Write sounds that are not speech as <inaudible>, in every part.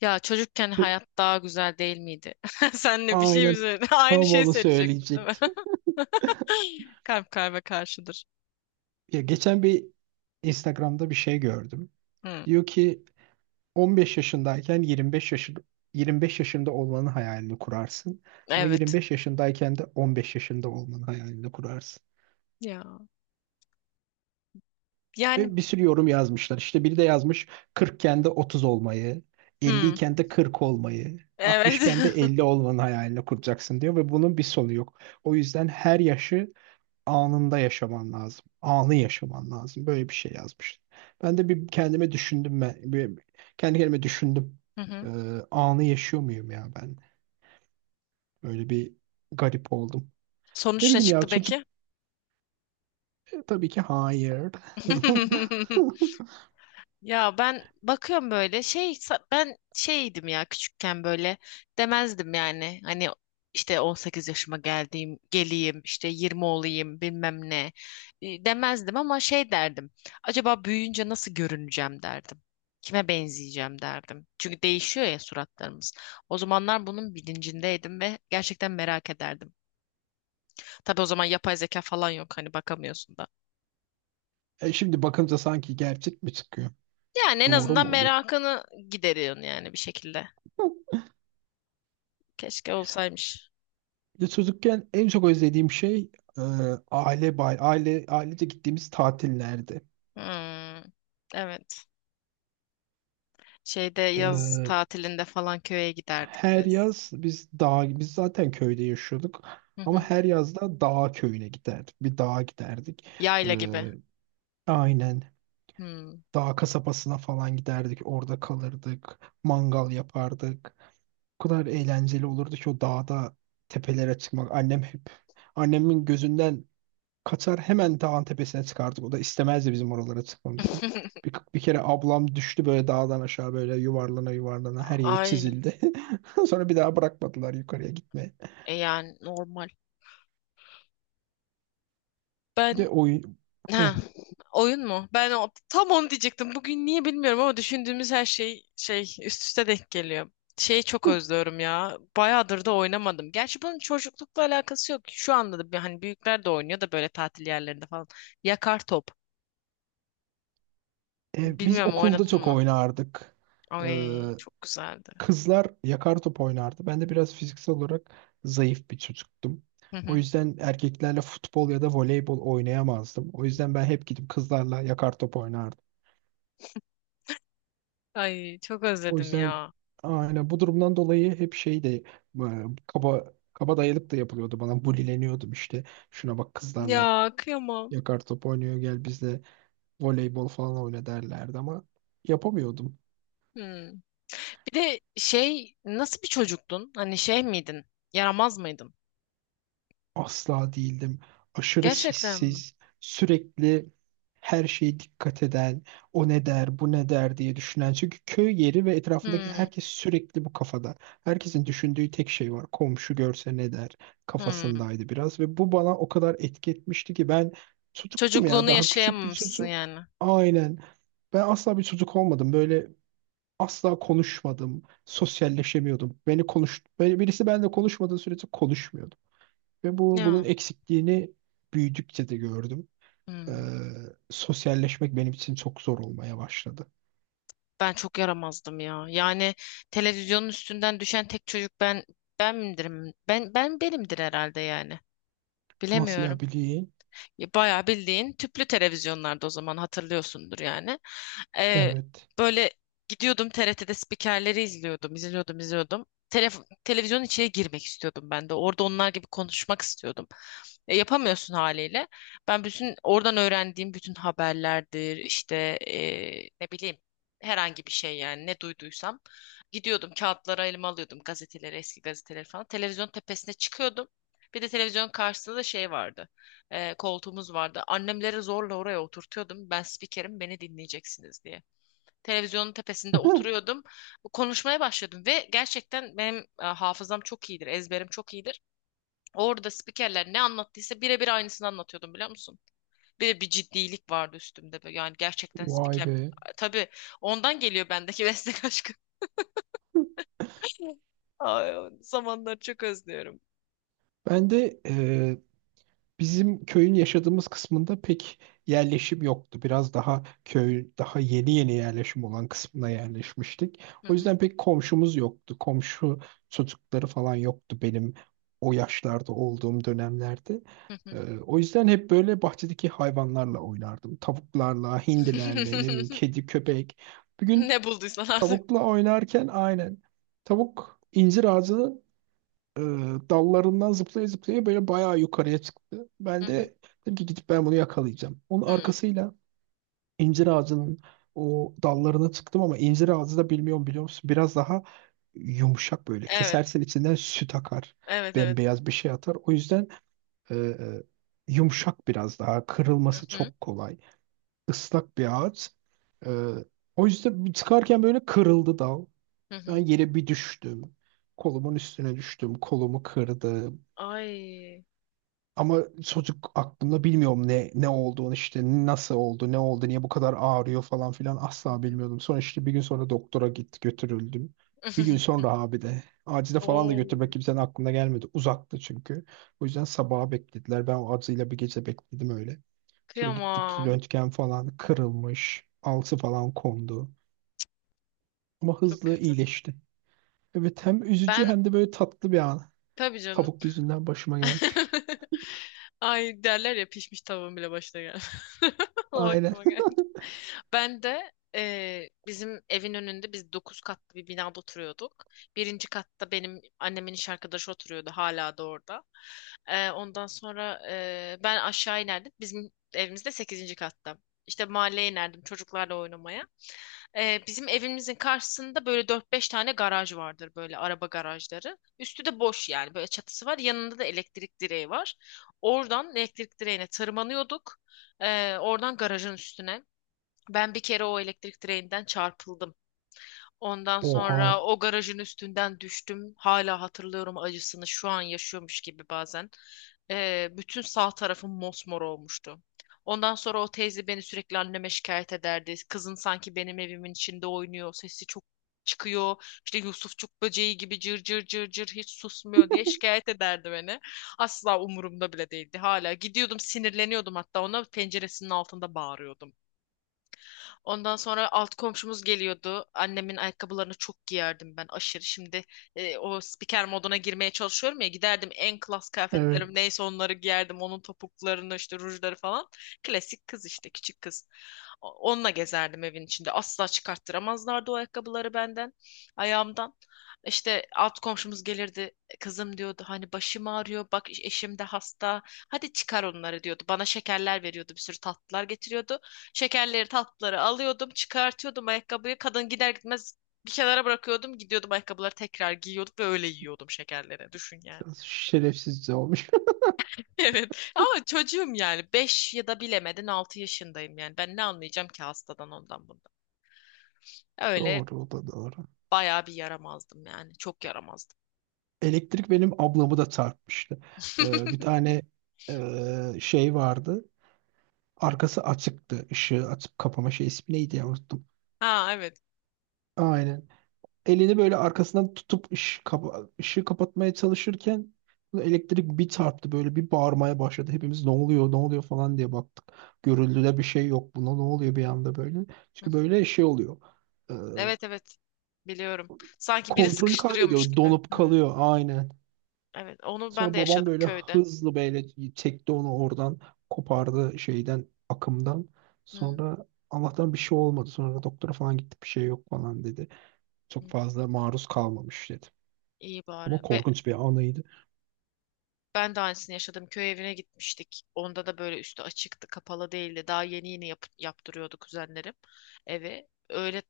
Ya çocukken hayat daha güzel değil miydi? <laughs> Senle bir şey mi Aynen, söyledin? <laughs> Aynı tam şeyi onu söyleyecektin değil mi? söyleyecektim. <laughs> <laughs> Kalp kalbe karşıdır. Ya geçen Instagram'da bir şey gördüm. Hı, Diyor ki 15 yaşındayken 25 yaşında olmanın hayalini kurarsın. Ama evet. 25 yaşındayken de 15 yaşında olmanın hayalini kurarsın. Ya. Yani Ve bir sürü yorum yazmışlar. İşte biri de yazmış, 40'ken de 30 olmayı, hı, 50'yken de 40 olmayı, evet. 60'ken de <laughs> 50 olmanın hayalini kuracaksın diyor ve bunun bir sonu yok. O yüzden her yaşı anında yaşaman lazım. Anı yaşaman lazım. Böyle bir şey yazmış. Ben de bir kendime düşündüm ben. Bir, Kendi kendime düşündüm. Hı hı. Ee, Anı yaşıyor muyum ya ben? Böyle bir garip oldum. Ne Sonuç ne bileyim ya çıktı çocuk peki? Tabii ki hayır. <laughs> <laughs> Ya ben bakıyorum böyle ben şeydim ya küçükken böyle demezdim yani hani işte 18 yaşıma geleyim, işte 20 olayım bilmem ne, demezdim ama şey derdim, acaba büyüyünce nasıl görüneceğim derdim, kime benzeyeceğim derdim, çünkü değişiyor ya suratlarımız. O zamanlar bunun bilincindeydim ve gerçekten merak ederdim. Tabii o zaman yapay zeka falan yok, hani bakamıyorsun da. E şimdi bakınca sanki gerçek mi çıkıyor? Yani en Doğru azından mu oluyor? merakını gideriyorsun yani bir şekilde. <laughs> Keşke olsaymış. Bir de çocukken en çok özlediğim şey e, aile ailece gittiğimiz tatillerdi. Hmm, evet. Şeyde E, yaz tatilinde falan köye giderdik Her biz. yaz biz zaten köyde yaşıyorduk Hı ama hı. her yaz da dağ köyüne giderdik. Bir dağa giderdik. Yayla gibi. Ee, aynen, Hmm. dağ kasabasına falan giderdik. Orada kalırdık. Mangal yapardık. O kadar eğlenceli olurdu ki o dağda tepelere çıkmak. Annemin gözünden Katar hemen dağın tepesine çıkardık. O da istemezdi bizim oralara çıkmamızı. <laughs> Bir kere ablam düştü böyle dağdan aşağı böyle yuvarlana yuvarlana, her yeri Ay, çizildi. <laughs> Sonra bir daha bırakmadılar yukarıya gitmeye. e yani normal. Bir Ben de oyun... Heh. ha, oyun mu? Tam onu diyecektim. Bugün niye bilmiyorum ama düşündüğümüz her şey şey üst üste denk geliyor. Şeyi çok özlüyorum ya. Bayağıdır da oynamadım. Gerçi bunun çocuklukla alakası yok. Şu anda da hani büyükler de oynuyor da böyle tatil yerlerinde falan. Yakar top. E, biz Bilmiyorum okulda oynadın çok mı? oynardık. Ee, Ay çok güzeldi. Kızlar yakar top oynardı. Ben de biraz fiziksel olarak zayıf bir çocuktum. Hı O hı. yüzden erkeklerle futbol ya da voleybol oynayamazdım. O yüzden ben hep gidip kızlarla yakar top oynardım. Ay çok O özledim yüzden, ya. aynen, bu durumdan dolayı hep kaba kaba dayalıp da yapılıyordu bana. Bulileniyordum işte. Şuna bak, kızlarla Ya kıyamam. yakar top oynuyor, gel bizle voleybol falan oyna derlerdi ama yapamıyordum. Hmm. Bir de şey, nasıl bir çocuktun? Hani şey miydin? Yaramaz mıydın? Asla değildim. Aşırı Gerçekten mi? sessiz, sürekli her şeye dikkat eden, o ne der, bu ne der diye düşünen. Çünkü köy yeri ve etrafındaki Hmm. herkes sürekli bu kafada. Herkesin düşündüğü tek şey var. Komşu görse ne der Hmm. kafasındaydı biraz. Ve bu bana o kadar etki etmişti ki ben çocuktum ya, Çocukluğunu daha küçük bir yaşayamamışsın çocuk. yani. Aynen. Ben asla bir çocuk olmadım. Böyle asla konuşmadım. Sosyalleşemiyordum. Böyle birisi benimle konuşmadığı sürece konuşmuyordum. Ve bunun Ya. eksikliğini büyüdükçe de gördüm. Ee, Hmm. Sosyalleşmek benim için çok zor olmaya başladı. Ben çok yaramazdım ya. Yani televizyonun üstünden düşen tek çocuk ben miydirim? Ben benimdir herhalde yani. Nasıl ya Bilemiyorum. bileyim? Ya bayağı bildiğin tüplü televizyonlarda, o zaman hatırlıyorsundur yani. Ee, Evet. böyle gidiyordum, TRT'de spikerleri izliyordum, izliyordum, izliyordum. Televizyonun içine girmek istiyordum ben de. Orada onlar gibi konuşmak istiyordum. E, yapamıyorsun haliyle. Ben bütün oradan öğrendiğim bütün haberlerdir, işte, ne bileyim, herhangi bir şey yani ne duyduysam. Gidiyordum, kağıtlara, elime alıyordum gazeteleri, eski gazeteleri falan. Televizyon tepesine çıkıyordum. Bir de televizyonun karşısında da şey vardı, koltuğumuz vardı. Annemleri zorla oraya oturtuyordum. Ben spikerim, beni dinleyeceksiniz diye. Televizyonun tepesinde <laughs> oturuyordum. Konuşmaya başladım ve gerçekten benim hafızam çok iyidir, ezberim çok iyidir. Orada spikerler ne anlattıysa birebir aynısını anlatıyordum, biliyor musun? Bir de bir ciddilik vardı üstümde, böyle. Yani gerçekten Vay spiker. be. Tabii ondan geliyor bendeki meslek aşkı. <laughs> Ay, o zamanları çok özlüyorum. Ben de bizim köyün yaşadığımız kısmında pek yerleşim yoktu. Biraz daha köy, daha yeni yeni yerleşim olan kısmına yerleşmiştik. Hı O hı, yüzden pek komşumuz yoktu. Komşu çocukları falan yoktu benim o yaşlarda olduğum dönemlerde. hı hı. O yüzden hep böyle bahçedeki hayvanlarla oynardım. Tavuklarla, hindilerle, ne bileyim <laughs> kedi, köpek. Bir gün Ne bulduysan artık. tavukla oynarken, aynen, tavuk incir ağacını e, dallarından zıplaya zıplaya böyle bayağı yukarıya çıktı. Hı Ben hı, de dedim ki gidip ben bunu yakalayacağım. Onun hı. arkasıyla incir ağacının o dallarına çıktım ama incir ağacı da bilmiyorum biliyor musun? Biraz daha yumuşak böyle. Evet, Kesersen içinden süt akar. evet, evet. Bembeyaz bir şey atar. O yüzden e, e, yumuşak biraz daha. Hı Kırılması hı. çok kolay. Islak bir ağaç. E, O yüzden çıkarken böyle kırıldı dal. Hı Ben hı. yere bir düştüm. Kolumun üstüne düştüm. Kolumu kırdı. Ay. Ama çocuk aklımda bilmiyorum ne olduğunu, işte nasıl oldu, ne oldu, niye bu kadar ağrıyor falan filan Hı asla hı. bilmiyordum. Sonra işte bir gün sonra doktora götürüldüm. Bir gün <laughs> sonra abi de acile falan da Oo, götürmek kimsenin aklına gelmedi. Uzaktı çünkü. O yüzden sabaha beklediler. Ben o acıyla bir gece bekledim öyle. Sonra gittik, kıyamam. röntgen falan, kırılmış. Alçı falan kondu. Ama Çok hızlı kötü. iyileşti. Evet, hem üzücü Ben, hem de böyle tatlı bir an. tabii canım. Tavuk yüzünden başıma gelmiş. <laughs> Ay, derler ya, pişmiş tavuğun bile başına gel. <laughs> O Aynen. aklıma geldi. <laughs> Ben de bizim evin önünde, biz 9 katlı bir binada oturuyorduk. Birinci katta benim annemin iş arkadaşı oturuyordu, hala da orada. Ondan sonra ben aşağı inerdim. Bizim evimiz de 8. katta. İşte mahalleye inerdim çocuklarla oynamaya. Bizim evimizin karşısında böyle dört beş tane garaj vardır, böyle araba garajları. Üstü de boş yani, böyle çatısı var. Yanında da elektrik direği var. Oradan elektrik direğine tırmanıyorduk. Oradan garajın üstüne. Ben bir kere o elektrik direğinden çarpıldım. Ondan sonra Oha. o garajın üstünden düştüm. Hala hatırlıyorum acısını, şu an yaşıyormuş gibi bazen. Bütün sağ tarafım mosmor olmuştu. Ondan sonra o teyze beni sürekli anneme şikayet ederdi. Kızın sanki benim evimin içinde oynuyor. Sesi çok çıkıyor. İşte Yusufçuk böceği gibi cır cır cır cır hiç susmuyor diye şikayet ederdi beni. Asla umurumda bile değildi. Hala gidiyordum, sinirleniyordum, hatta ona penceresinin altında bağırıyordum. Ondan sonra alt komşumuz geliyordu. Annemin ayakkabılarını çok giyerdim ben, aşırı. Şimdi o spiker moduna girmeye çalışıyorum ya, giderdim en klas kıyafetlerim Evet. neyse onları giyerdim. Onun topuklarını, işte rujları falan. Klasik kız işte, küçük kız. Onunla gezerdim evin içinde. Asla çıkarttıramazlardı o ayakkabıları benden, ayağımdan. İşte alt komşumuz gelirdi. Kızım, diyordu, hani başım ağrıyor, bak eşim de hasta. Hadi çıkar onları, diyordu. Bana şekerler veriyordu, bir sürü tatlılar getiriyordu. Şekerleri, tatlıları alıyordum, çıkartıyordum ayakkabıyı. Kadın gider gitmez bir kenara bırakıyordum, gidiyordum ayakkabıları tekrar giyiyordum ve öyle yiyordum şekerleri. Düşün yani. <laughs> Biraz şerefsizce olmuş. Evet, ama çocuğum yani, 5 ya da bilemedin 6 yaşındayım yani, ben ne anlayacağım ki hastadan, ondan bundan. <laughs> Öyle Doğru, o da doğru. bayağı bir yaramazdım yani, çok yaramazdım. Elektrik benim ablamı da çarpmıştı. Bir <laughs> tane şey vardı. Arkası açıktı. Işığı açıp kapama şey, ismi neydi ya, unuttum. Ha, evet. Aynen. Elini böyle arkasından tutup ışığı kapatmaya çalışırken elektrik bir çarptı, böyle bir bağırmaya başladı. Hepimiz ne oluyor, ne oluyor falan diye baktık. Görüldüde bir şey yok, buna ne oluyor bir anda böyle. Hı. Çünkü böyle şey oluyor, e, Evet, evet. Biliyorum. Sanki biri kontrolü sıkıştırıyormuş kaybediyor, gibi. donup Hı. kalıyor aynen. Evet, onu ben Sonra de babam yaşadım böyle köyde. hızlı böyle çekti onu oradan, kopardı şeyden, akımdan. Hı. Sonra Allah'tan bir şey olmadı. Sonra doktora falan gittik, bir şey yok falan dedi. Hı. Çok fazla maruz kalmamış dedi. İyi Ama bari. Korkunç bir anıydı. Ben de aynısını yaşadım. Köy evine gitmiştik. Onda da böyle üstü açıktı, kapalı değildi. Daha yeni yeni yaptırıyordu kuzenlerim eve. Öyle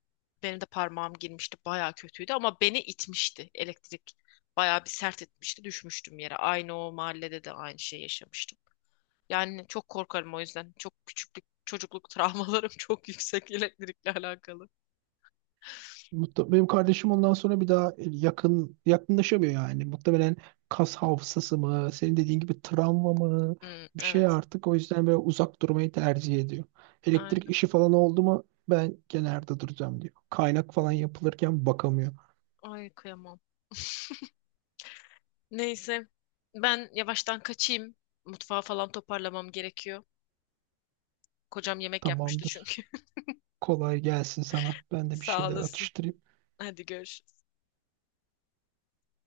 benim de parmağım girmişti. Baya kötüydü, ama beni itmişti elektrik. Baya bir sert etmişti. Düşmüştüm yere. Aynı o mahallede de aynı şey yaşamıştım. Yani çok korkarım o yüzden. Çok küçüklük, çocukluk travmalarım <laughs> çok yüksek, elektrikle alakalı. Benim kardeşim ondan sonra bir daha yakınlaşamıyor yani. Muhtemelen kas hafızası mı, senin dediğin gibi travma mı, Hmm, bir şey evet. artık, o yüzden böyle uzak durmayı tercih ediyor. Aynen. Elektrik işi falan oldu mu ben kenarda duracağım diyor. Kaynak falan yapılırken bakamıyor. Ay kıyamam. Neyse. Ben yavaştan kaçayım. Mutfağı falan toparlamam gerekiyor. Kocam yemek yapmıştı Tamamdır. çünkü. Kolay gelsin sana. <laughs> Ben de bir Sağ şeyler olasın. atıştırayım. Hadi görüşürüz.